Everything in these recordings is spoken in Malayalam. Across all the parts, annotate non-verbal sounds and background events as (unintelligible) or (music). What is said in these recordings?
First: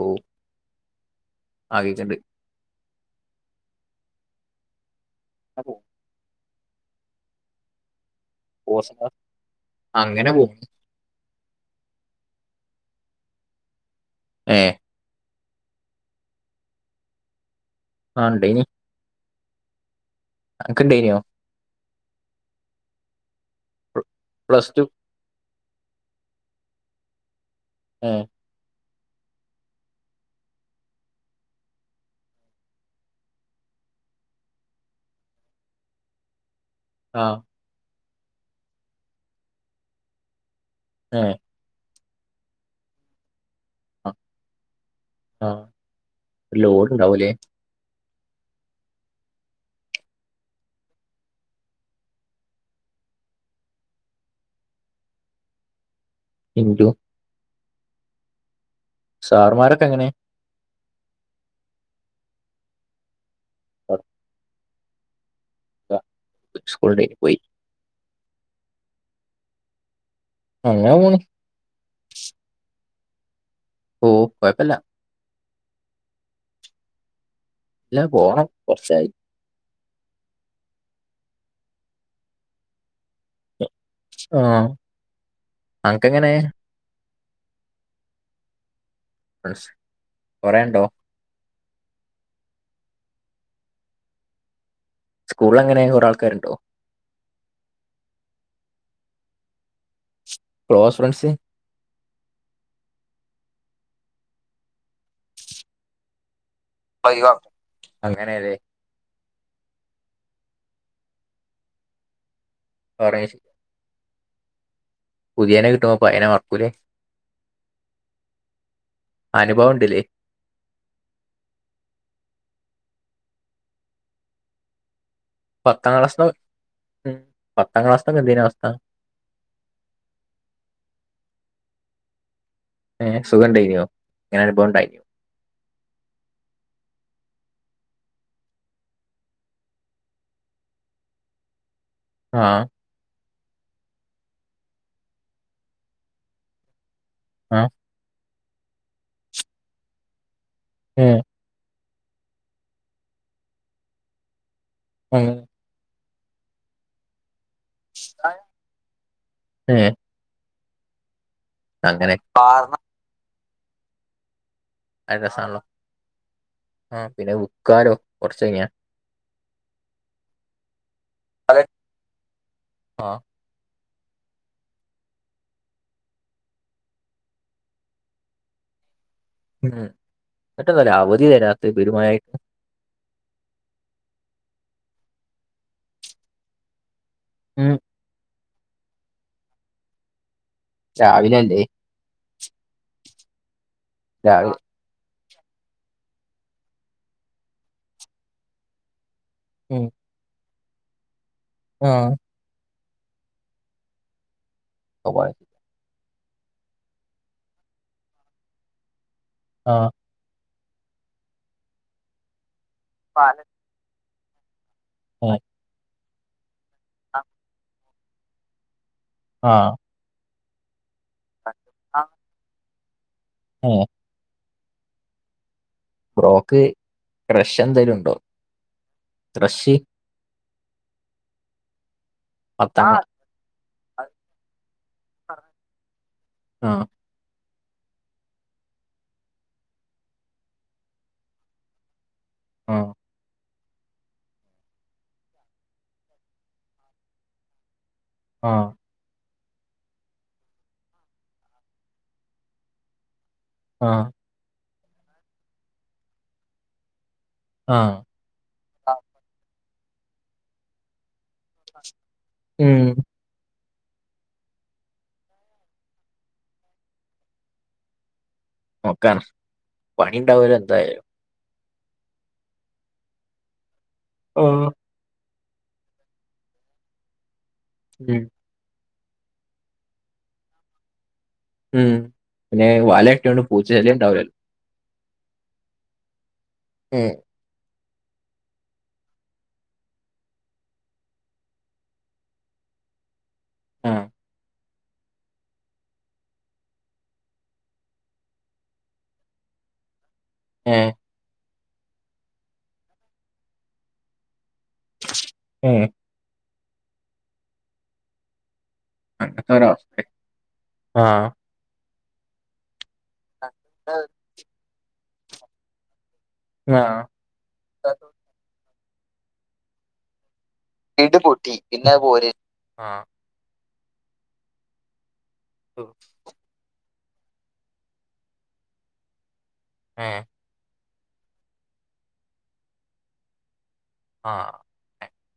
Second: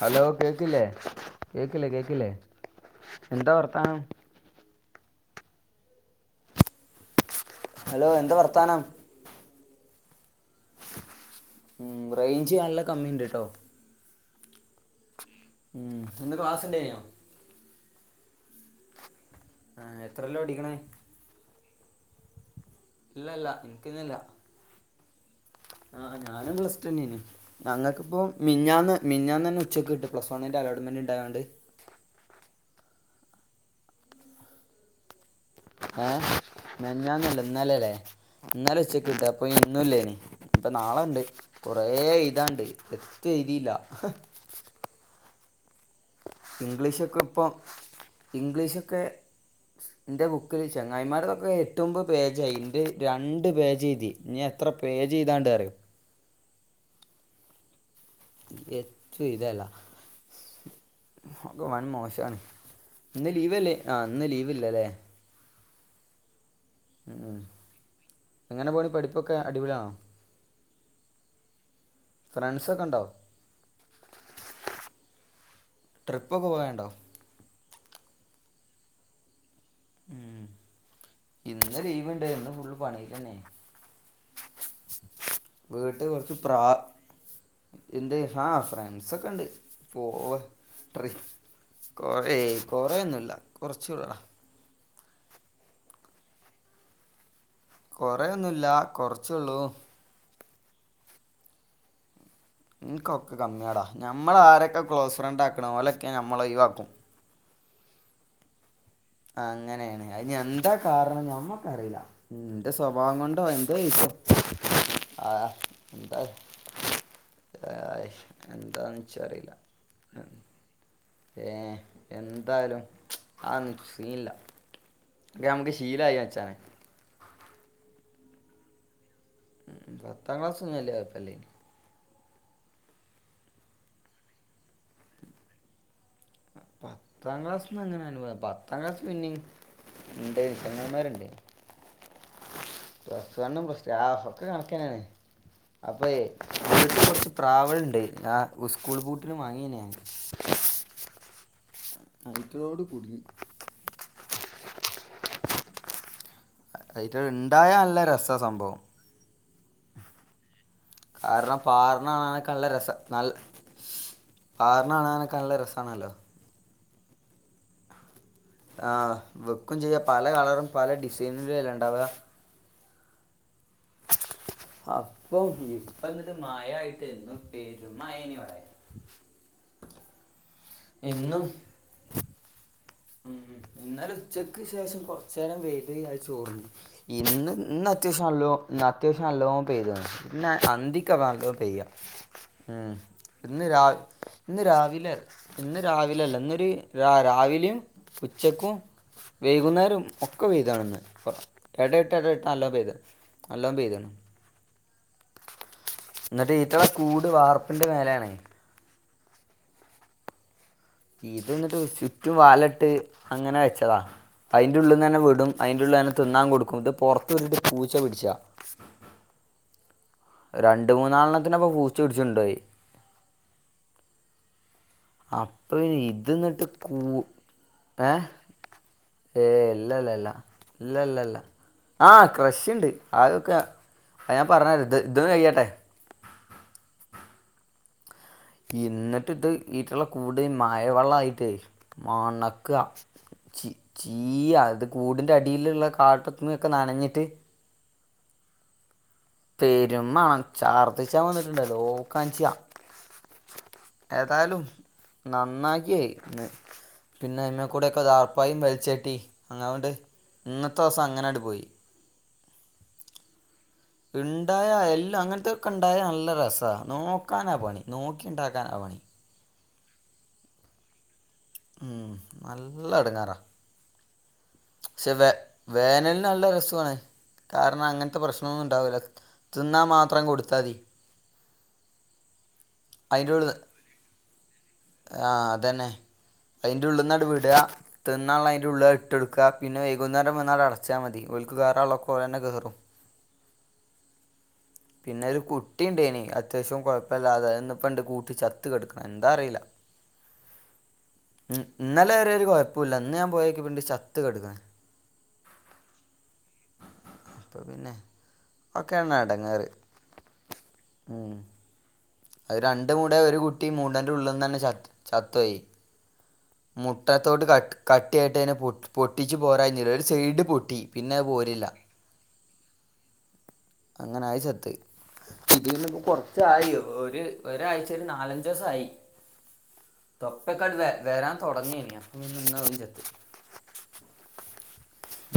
ഹലോ കേക്കില്ലേ ആ കേക്കില്ലേ കേക്ക്ണ്ട് കേക്കില്ലേ എന്താ വർത്താനം..... അപ്പോ...... ഹലോ എന്താ വർത്താനം..... കോസ് അങ്ങനെ പോകും....... ഉ റേഞ്ച് നല്ല കമ്മി ഉണ്ട്ട്ടോ........ ഏ....... ഇന്ന് ക്ലാസ് ഉണ്ടായ്നോ...... ആണ്ടൈനി...... ആ എത്രല്ലോ പഠിക്കുന്നയ്.. ഇല്ല ഇല്ല എനിക്കി..... പ്ലസ് ടു....... ആ് ഞാനും പ്ലസ് ടു ഏ ഞങ്ങൾക്കിപ്പോ മിഞ്ഞാന്ന്...... മിഞ്ഞാൻന്നെ ഉച്ചക്ക് വിട്ടു പ്ലസ്ണ്ന്റെ അലോട്ട്മെന്റ് ഉണ്ടായാണ്ട്..... ഏ ആ മിനിഞ്ഞാന്ന് ഇന്നലല്ലേ ഇന്നല ഉച്ചക്കിട്ട അപ്പൊ ഇന്നല്ലേനി...... ഇപ്പൊ നാളെുണ്ട് ഏ കൊറേ എഴുതാണ്ട് വത് എഴുതിയില്ല..... ആഹ...... ഇംഗ്ലീഷൊക്കെ ഇപ്പം ഇംഗ്ലീഷൊക്കെ....... എന്റെ ബുക്കിൽ ചങ്ങായിമാരുൊക്കെ ഏറ്റുമപത് പേജായി എന്റെ രണ്ട് പേജ്തി എത്ര....... പേജ് എഴുതാൻ ഇണ്ടന്ന് അറിയോ..... ഇന്ദു....... (inaudible) സർ എഴുതല്ല മാരൊക്ക എങ്ങനെ...... ഒക്കെ വൻ മോശമാണ് ഇന്ന് ലീവല്ലേ ആഹ ഇന്ന് ലീവ്ല്ല..... സ്കൂൾ ഡ പോയി...... എങ്ങനെ പോണ പഠിപ്പൊക്കെ അടിപൊളിയാണോ...... അങ്ങനെ പോണ് ഫ്രണ്ട്സ ഒക്കെ ഉ..... കുഴപ്പല്ല........ ട്രിപ്പൊക്കെ പോയണ്ടോ....... ഇല്ലാ പോണം കുറച്ചായി....... ഇന്ന് ലീവുണ്ട് ഇന്ന് ഫുള്ള് പണിന്നെ...... ആഹ വീട്ടിൽ അനക്ക് എങ്ങനെ...... കുറച്ച് പ്രാ എന്ത് ആ ഫ്രൻഡ്‌സൊക്കെ ണ്ട് ഫ്രണ്ട്സ് പോവും കൊറേ ഇണ്ടോ ട്രി കൊറേ കൊറെയൊന്നുല്ല കൊറച്ചൊക്കെ സ്കൂളെങ്ങനെ കൊറേയാൽകാറുണ്ടോ കൊറെയൊന്നുല്ല കൊറച്ചുള്ളൂ ക്ലോസ് ഫ്രെണ്ട്സ് ഉം എനിക്ക് കമ്മിടാ ഞമ്മളെ ആരൊക്കെ ക്ലോസ്സ് ഫ്രണ്ടാക്നെ ഓലെക്കെ ഞമ്മളെ ഒഴിവാക്കും ഒഴിവാ അങ്ങനെയല്ലേ അങ്ങനെയാണ് അത് ഇന്ഹജ് എന്താ കാരണം ഞമ്മക്കറീല ന്റെ ശോഭവം പറഞ്ഞ കൊണ്ടോ.. പുതിയനെ കിട്ടുമ്പം പയേനെ മറക്കൂലേ ആയി എന്താണ് ഇച്ചറീല അനുഭവം ഉണ്ടല്ലേ ഏ എന്തായാലും അതൊന്നും സീനില്ല ക്ക ഞമ്മക് പത്താം ശീലായി ക്ലാസ്ന്ന് ഇച്ചാനെ ഉം പത്താം ക്ലാസ്സ്തക്കെ എന്തേനി അവസ്ഥ പത്താം ക്ലാസ്സൊന്നും വല്ല്യ കൊയപ്പല്ലെനി ഏ സുഖം ണ്ടെനിയോ എനിക്കൊരെനുഭവം ണ്ടേനി പത്താം ക്ലാസ്സിന്ന് ങ്ങനെ അനുഭവ പത്താം ക്ലാസ്സ്‌ പിന്നിം ഇന്റെ ചെങ്ങായി മാര് ണ്ടേനി ആ പ്ലസ് വണ്ണും പ്ലസ്റ്റും ഒക്കെ കണക്കാന്നെനി അപ്പയെ ച്ച് ആഹ് പ്രാവെള് ണ്ട് ആ സ്കൂൾ പൂട്ടിന് വാങ്ങാനി ഞാന് ഏ ഐറ്റങ്ങളോട് കുടിങ്ങി ആ അയ്റ്റേൽ ണ്ടായാൽ നല്ല രസ സംഭവം ഏ കാരണം പാർണ ആകല്ല രസം നൽ പാറിന് കാണാനൊക്കെ നല്ല രസാണല്ലോ ആ പിന്നെ വിക്കാനും കുറച്ച് കഴിഞ്ഞ വിക്കും ചെയ്യാ പല കളറും പല ഡിസൈനില്ലെ ഇണ്ടാവാ ആ അപ്പം ഇപ്പംന്നട്ട് മയായിട്ട് ന്ന് പെരുമയെനി ഇവിടെ ട്ടന്താ അവധി എന്നും തരാത്തത്പേരു മയായിട്ട് ഉം ഇന്നലെ ഉച്ചക്ക് ശേഷം കൊറച്ചേരൻ പൈത അത് ചോർന്ന് ഇന്നും ഉം ഇന്ന് അത്യവാശീയം ല്ലോ അത്യാവസ്സിയും നല്ലോം പൈതക്കന് ല്ല അന്തിക ബാങ്ക് രാവിലെയല്ലേ കൊടുത്തയയ്യാ ഇന്ന് രാവ്‌ രാവിലെ ഇന്ന് രാവിലെ ഇന്ന് രാവിലെല്ല ഇന്നൊരു രാവിലിം ഉച്ചക്കും ഉം വൈകുന്നേരും ഒക്കെ വെയിലാണ് പ്പ ആഹ് എടട്ട് എടട്ട് നല്ലോം പൈതകിന് (unintelligible) ന്നട്ട് എത്ര കൂട് വാർപ്പിന്റെ മേലേണ് ആ ഇത് ന്നട്ട് ചുറ്റും വലട്ട് അങ്ങനെ വച്ചതാ അയിന്റെള്ളന്നന്നെ ഏഹ് വിടും അയിന്റെള്ളുഞങ്ങൾ തിന്നാൻ കൊടുക്കും ഇത് പൊറത്ത് നിന്നിട്ട് പുച്ച പിടിച്ച ആ രണ്ട് മൂന്നാലതിനെ ഇപ്പം പുച്ച പിടിച്ചോണ്ട് പോയി ആ ആ ഫ്രോക് റഷ്യ ന്തേലും ഏ ണ്ടാ ഏ ഇല്ല ലാ ല്ലാ ഇല്ലല്ലല്ല. ആ.. പത്താം ക്രഷുണ്ട്. ക്ലാ ആതൊക്കെ ആ ഞാൻ പറഞ്ഞെര. ഇത് ഇത് കയ്യട്ടെ. ആ ഇന്ന്ട്ട്ത് ഈട്ടേലെകൂടെ മയ വല്ലായിട്ടെ. മണക്ക ആഹ് ചി ചീ അത് കൂടിന്റെ അടിയിലുള്ള കാട്ടത്ത ഒക്കെ നനഞ്ഞിട്ട്. ആ പെരുമ്മണം. ചാർത്തിച്ചാബെന്നിട്ടിൻടെല്ലോ. ഓക്കാൻചാ. ആഹ് ഏതായാലും നന്നാക്കിയേ. പിന്നെ അയ്മക്കൂടെ ആഹ് ഒക്കെ ദാർപ്പായി. ചേട്ടി അങനൊണ്ട് ഇന്നതോസം അങ്ങനെആണ്ട് പോയി. ഉം, ഇണ്ടായാ എല്ലാം അങ്ങനത്തൊക്കെ ഇണ്ടായ നല്ല രസ. നോക്കാനാ പണി. ഇൻടാക്കാനാ പണി. നോക്കാണ് പണി ഇണ്ടാവല്ലോ എന്തായാലും. ഉം, നല്ല എടുങ്ങാറാ. ആ പക്ഷെ വേ വേനൽന് നല്ല രസോണ്. കാരണം അങ്ങനത്തെ ഉം. പ്രശ്നൊന്നും ഇണ്ടാവൂല തിന്നാ മാത്രം കൊടുത്താതി. ഉം പിന്നെ വലയട്ടോണ്ട് ഉള്ളിൽ പൂച്ചചെലിം ഉണ്ടാവില്ലല്ലോ. ആഹ്, അതന്നെ. അയിന്റെ ഉം. ഉള്ള്ന്നാണ്ട്വ്ടാ. ത്ത്ന്നാളേള അഇന്റെ ഉള്ള്ലാൻഡ് ഇട്ടൊട്ക. പിന്നെ വൈകുന്നേരം വന്നാൻട് അടച്ചാ മതി. ഓൽക് കേറാള്ളൊക്കെ ഓലെന്നെ കേറും. (inaudible) ആഹ്, പിന്നെ ഒരു കുട്ടി ഉണ്ടേനി അത്യാവശ്യം കൊഴപ്പല്ലാതെ. ഇപ്പണ്ട് കൂട്ടി ചത്ത് കട്ക്ക്ണ് എന്താ അറീല. ങേ, ഇന്നലെ വരേ ഒരു കൊയപ്പഇല്ല. ഇന്ന് ഞാൻ പോയോക്യപ്പൻട് ചത്ത് കട്ക്ക്ണ്. ഉം. അപ്പൊ പിന്നെ. ഒക്കെയണ് അങ്ങനത്തെ എടങ്ങേറ്. ഒരവസ്ഥ ആ ഉം.. അഹ് രണ്ട്. അയിന്റെ കൂടെ ഒരു കുട്ടി മുടന്റെ ഉള്ള്ന്നെന്നെ ചത്തോയി. ആ മുട്ടത്തോട് ക കട്ടിയായിട്ട് അയ്ന് പൊട്ടിച്ചു പോരാൻകൈഞ്ഞില്ല. ഒരു സൈഡ് പിന്നെ ഇട് അത് പൊട്ടി പോരില്ല പിന്നെ അത്പോര്. ഉം.. അങ്ങനെ അഹ് ചത്ത്. ഉം. ഇത്പ്പം കൊറച്ചായോ? ഒരു ഒരായ്ചേല് ഒരു നാലഞ്ചോസായി ഏ തൊപ്പക്ക (unintelligible) വരാൻ തോഡങ്ങേനി അപ്പൊപിന്നെ ഇന്നും ഒന്ന് ചത്ത്‌. ആഹ്,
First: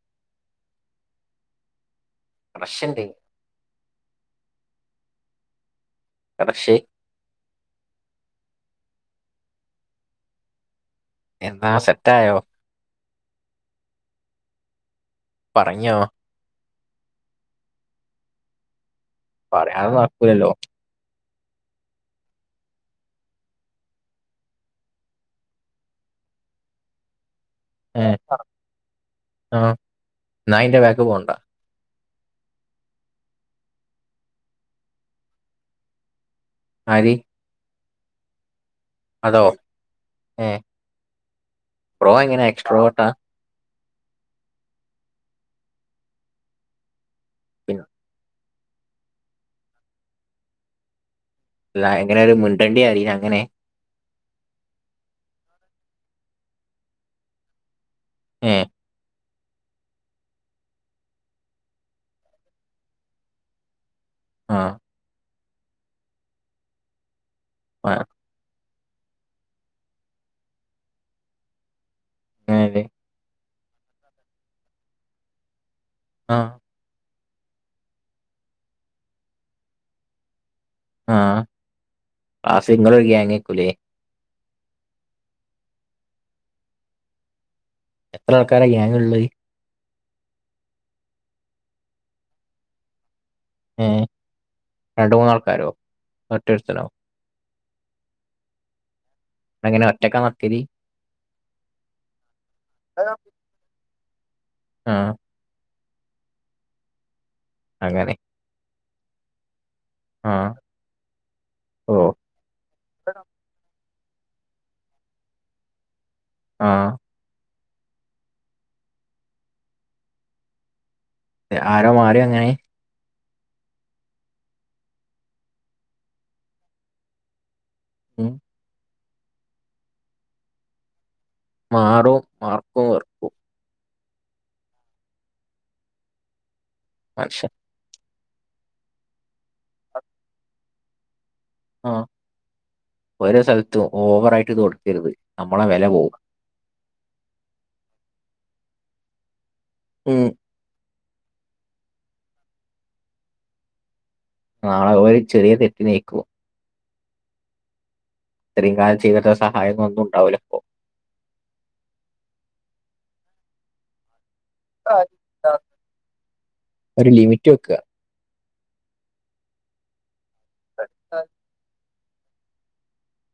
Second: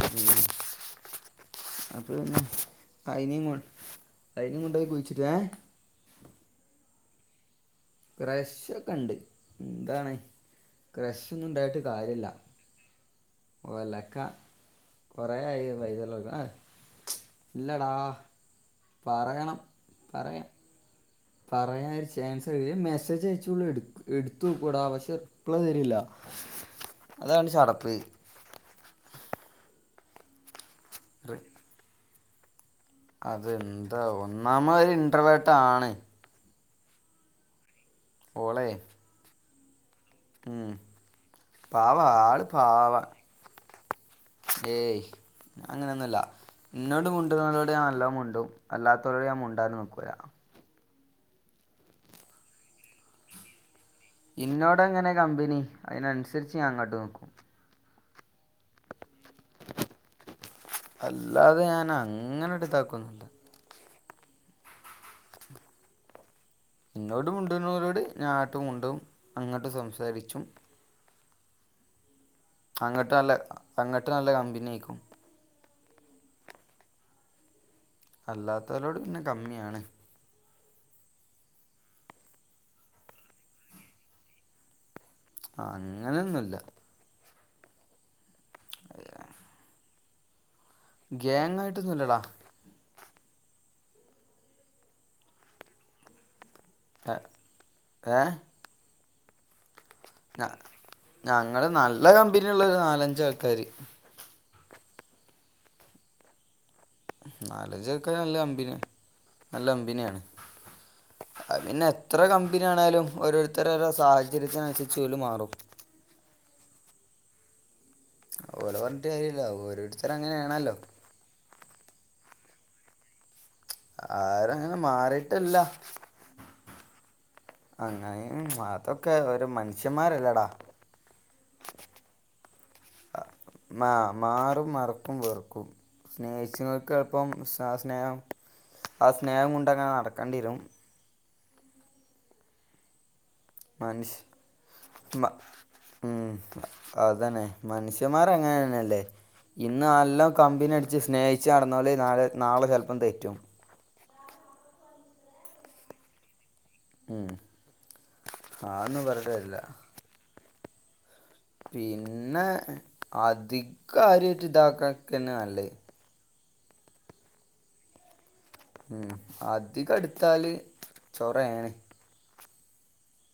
ഉം. അപ്പൊ പിന്നെ കറക്ഷൻ്റെ അയ്നിം. അയ്നിം കൊണ്ടോയി കുയിച്ചിട്ട്. ങേ, പടക്ഷേ? ക്രഷോക്കെ ഇണ്ട് എന്താണ്? ക്രഷ്ഒന്നും എന്നാ ഇണ്ടായിട്ട് കാര്യല്ല. സെറ്റായോ ഒലക്ക, കുറേ ആയി പറഞ്ഞോ? വൈദ്യുതി ഇല്ലടാ.... പറയാതെ നടക്കൂലല്ലോ? പറയാനൊരു ചാൻസ് മെസ്സേജ് അയചോള് ഇ ട്ത്തോക്കെടാ പക്ഷേ റിപ്ലൈ തരൂല. അതാണ് ചടപ്പ്. ആഹ്, ന്നായ്ന്റെ ബേക്ക് പോണ്ട. അതെന്താ ഒന്നാമഅഹ് ഒരു ഇന്റർവേട്ട ആണ്. ആര്? ഓളെ? ഓ ഉം പാവ ആള് ബ്രോഎങ്ങനെ പാവ എക്സ്ട്രോവർട്ടാ? ഏയ് അങ്ങനെയൊന്നുല്ല. ഇന്നോട് മുണ്ടുന്നോടെ പിന്നെ നല്ലാം മുണ്ടും അല്ലാത്തരോടെ ഞാൻ മുണ്ടാൻ നിക്കൂല അല്ല എങ്ങനെ ഒരു മുൻണ്ടടിയെ അറീല അങ്ങനെ ഇന്നോട്ങ്ങനെ കമ്പനി അതയിനനുസരിച്ച് ഞാൻ അങ്ങോട്ട് നോക്കും. ഏഹ്? അല്ലാതെ ഞാൻ അങ്ങനെ എടുത്താക്കൊന്നല്ല ആ ഇന്നോട് ആ മുണ്ടരോട് ഞാട്ടും മുണ്ടും അങ്ങോട്ട് സംസാരിച്ചും അങ്ങനെല്ലേ അങ്ങട്ട് നല്ല അങ്ങട്ട് നല്ല കമ്പനി ആയിരിക്കും ആ അല്ലാത്തവരോട് പിന്നെ കമ്മിയാണ്. ആ! ആ സിംഗലൊരു ഗ്യാങ കുലെ ആ അങ്ങനെയൊന്നുമല്ല! എത്ര ആൾക്കാരാ ഗ്യാങ്ങിൽ ഉള്ളത്? ഗേങ്ങ ആായിട്ടൊന്നുംല്ലടാ ഏ രണ്ട് മൂന്നാൾക്കാരോ? ഒറ്റരുത്താനോ? ഏ? അങ്ങനെ ഞ ഞങ്ങള് നല്ല കമ്പനിയള്ള ഒരു നാലഞ്ച ആൾക്കാാര് ആഹ! നാലഞ്ചക്ക അങ്ങനെ നല്ല അമ്പിന നല്ല കമ്പനിയ ആാണ് ആഹ് പിന്നെ ഓഹ് എത്ര കമ്പനിയ ആണാലും ഓരോരുത്തര സാഹചര്യത്തിനനുസരിച്ച്ല് മാറും ആ ഓലോ പറഞ്ഞിട്ട് കാര്യല്ലോ. ഓരോരുത്തരും അങ്ങനൊണല്ലോ. ആരോ മാര്യോ അങ്ങനെ? ആരങ്ങനെ മാറിട്ടല്ല. ഉം അങ്ങനെ അതൊക്കെ ഒരു മനുഷ്യന്മാരല്ലടാ മാറൂ മർക്കും വർക്കൂ മാ മാറും മറക്കും വെറുക്കും സ്നേഹിച്ചങ്ങൾക്ക് എളുപ്പം മനുഷ്യൻ ആ സ്നേഹം ആ സ്നേഹം കൊണ്ട അങ്ങനെ നടക്കാണ്ടിരും ആ ഓരോ സ്ഥലത്തും മനുഷ്യ ഓവറായിട്ട് ഇത് കൊടുക്കരുത് മ നമ്മളെ വില പോവും ഉം അതന്നെ മനുഷ്യന്മാർ എങ്ങനെന്നെല്ലേ. ! ഇന്ന് ഉം എല്ലാം കമ്പിനട് ച്ച് സ്നേഹിച്ചച്ച് നടന്ന പോലല് നാളെ നാളെ ചെല്പ്പം തെറ്റും നാണ ഒരു ചെറിയ തെറ്റി നീക്കും ഉം ഇത്രയും കാലം അതൊന്നും പറഞ്ഞിട്ട് ചെയ്തരു കാര്യല്ല സഹായം ഒന്നും ഉണ്ടാവില്ല പിന്നെ അധികാര്യട്ട് ഇതാകാ ക്കന്നെ നല്ലേ. ഒരു ലിമിറ്റ് വെക്ക. ഉം അധികടുത്താല് ചൊറേണ്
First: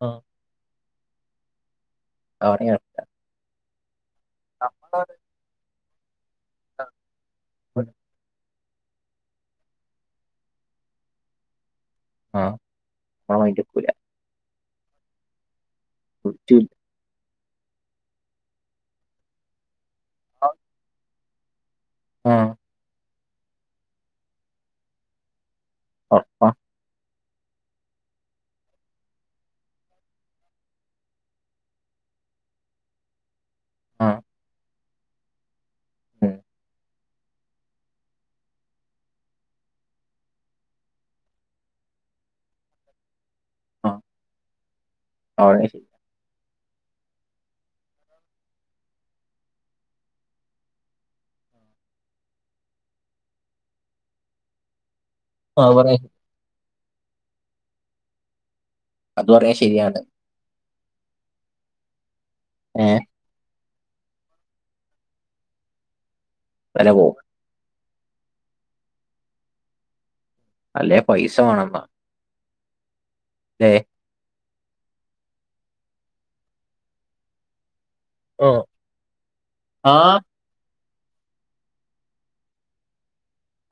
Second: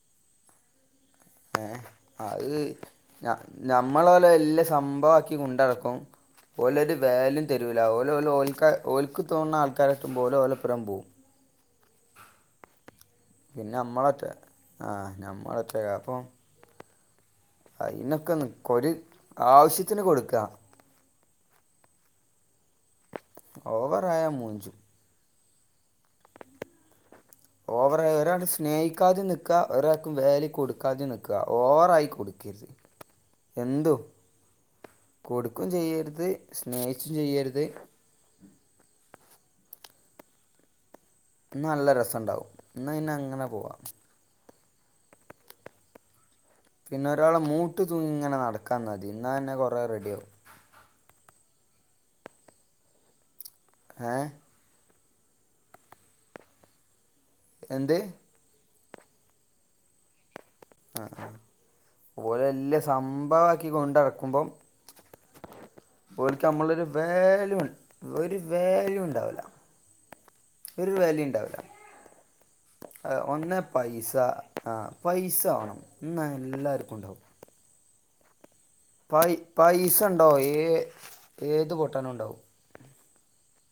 ആ ഏ അത് നഞമ്മള പോലെ വല്ല ആഹ് സംഭവ ആക്കി കൊണ്ടടക്കും ഓലൊരു വാല്യും തരൂല ഓലോൽ ഓൽക്ക ഓൽക്ക് ഓല് തോന്നുന്ന ആൾക്കാരട്ടും പോലെ ഓലപ്പുറം പോവും ആ മൈൻഡ് പിന്നെ വെക്കൂല നമ്മളൊറ്റ ആഹ നമ്മളറ്റക്ക അപ്പൊ വിളിച്ചില്ല അയിതിനൊക്കോരു ആവശ്യത്തിന് കൊടുക്ക ആഹ..... ഓവറായ മൂഞ്ചും അ അ ഓവറായി ഒരാൾ സ്നേഹിക്കാതെ നിക്ക ഒരാൾക്ക് വേലി കൊടുക്കാതെ നിക്ക ഓവറായി കൊടുക്കരുത് എന്തു ആ കൊടുക്കും ചെയ്യരുത് ഉം, സ്നേഹിച്ചും ചെയ്യരുത്. ന്നാ നല്ല രസുണ്ടാവും ന്നയിനെ അങ്ങനെ പോവാ ആ (unintelligible) പിന്നെ ഒരാള മൂട്ടി തൂങ്ങിങ്ങനെ നടക്കാതിന്നാതി.. ന്നാ തന്നെ കൊറെേ റെഡിയാവ ങേ.... ങാ... പറയ്... എന്ത്....? അത് കൊറേ... ശരിയാണ്. ങാ.. ങ.. ഓല് വല്യ ഏ സംഭവ ക്കി കൊണ്ടടക്കുമ്പം... ഓല്ക്ക് മ്മളൊരു വില പോവും വേലയ ഒരു വാല്യൂ.. ണ്ടാവൂല. അല്ലേ പൈസ വേണപ്പാ... ആ.. ഒന്നേ പൈസ.. ആ.. പൈസ വേണം. ന്ന.. എല്ലാവർക്കും ഉണ്ടാവും. ഓ.. പൈ.. ആ പൈസ ണ്ടോ.. ഏ.. ഏത് പൊട്ടനുണ്ടാവും.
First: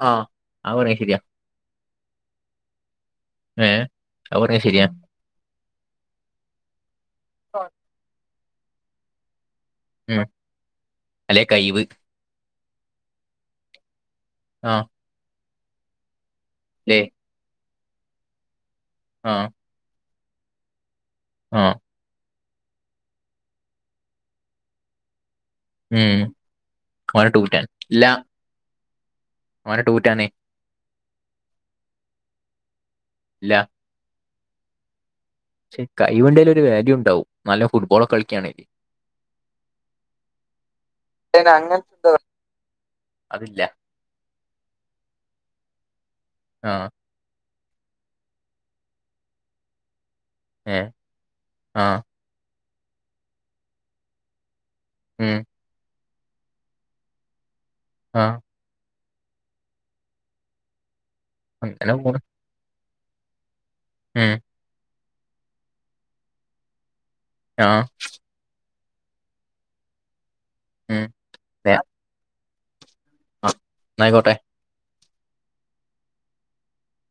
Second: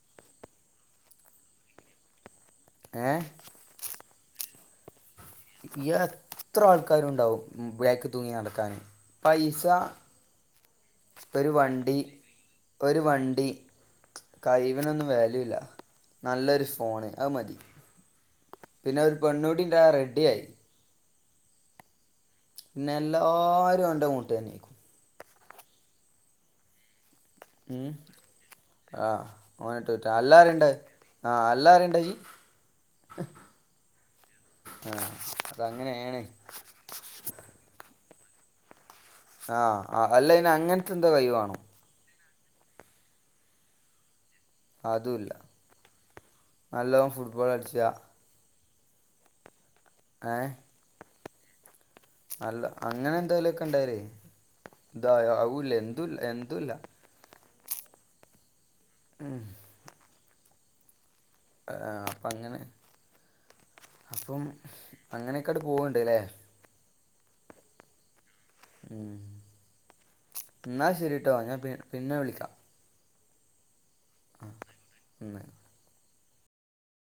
ങാഹ്.. ആ പറഞ്ഞ ശരിയാ. ങേ... ങേ... ആ പറഞ്ഞ ശരിയാന്ന്. എത്ര... ആൾക്കാരുണ്ടാവും മ്മ്.. ബാക്ക് തൂങ്ങി നടക്കാന്. പൈ സ ഉം അല്ലേ ഒരു കൈവ് വണ്ടി.. ഒരു വണ്ടി.. ആ കഴിവിനൊന്നും വാല്യൂ ഇല്ല. നല്ലൊരു അല്ലേ ഫോണ്... അത് മതി. പിന്നെ.. ഒരു പെണ്ണൂഡിണ്ടായ റെഡ്ഡിയായി. ങാ.. ഹ്... പിന്നെ എല്ലാരും... അവ്ന്റെ മൂട്ടിവന്നിക്കും. ഉം... (unintelligible) ല്ലാ... ങാ.. ഹ്... അവനെ (unintelligible) അല്ലാരുണ്ട്... ങാ.. ഹ് അല്ലാരുണ്ട് (unintelligible) ഇല്ല.. ങാ... പക്ഷെ... കഴിവൊണ്ടേല് ഒരു വാല്യു ണ്ടാവും... നല്ല ഫുട്ബോളൊക്ക കളിക്കാണേല്. ങാ... ഹ്.. അ.. അല്ലേന്നെ അങ്ങനത്തെന്തേ കഴിവേണം. അങ്ങനത്തെ എന്താ അതില്ല. അതുംല്ല.. ആ നല്ലതും ഫുട്ബോൾ (unintelligible) ങേഹ്.. ഏ ആ അല്ല അങ്ങനെന്തേലൊക്കെണ്ടായാല് ഉം (unintelligible) ങാ... മ്മ്..... ങാ... അങ്ങനെ ഹ് പോണ് അപ്പങ്ങനാ.. ഉം അപ്പം.. അങ്ങനക്കട് പോവണ്ട്ലെ... ങാ... മ്മ്... ന്നാ ഉം ശരിട്ടോ.. ഞാൻ പി.. ദേ, പിന്നെ വിളിക്കാം. ആ.... ന്നായിക്കോട്ടെ. മ്മ്...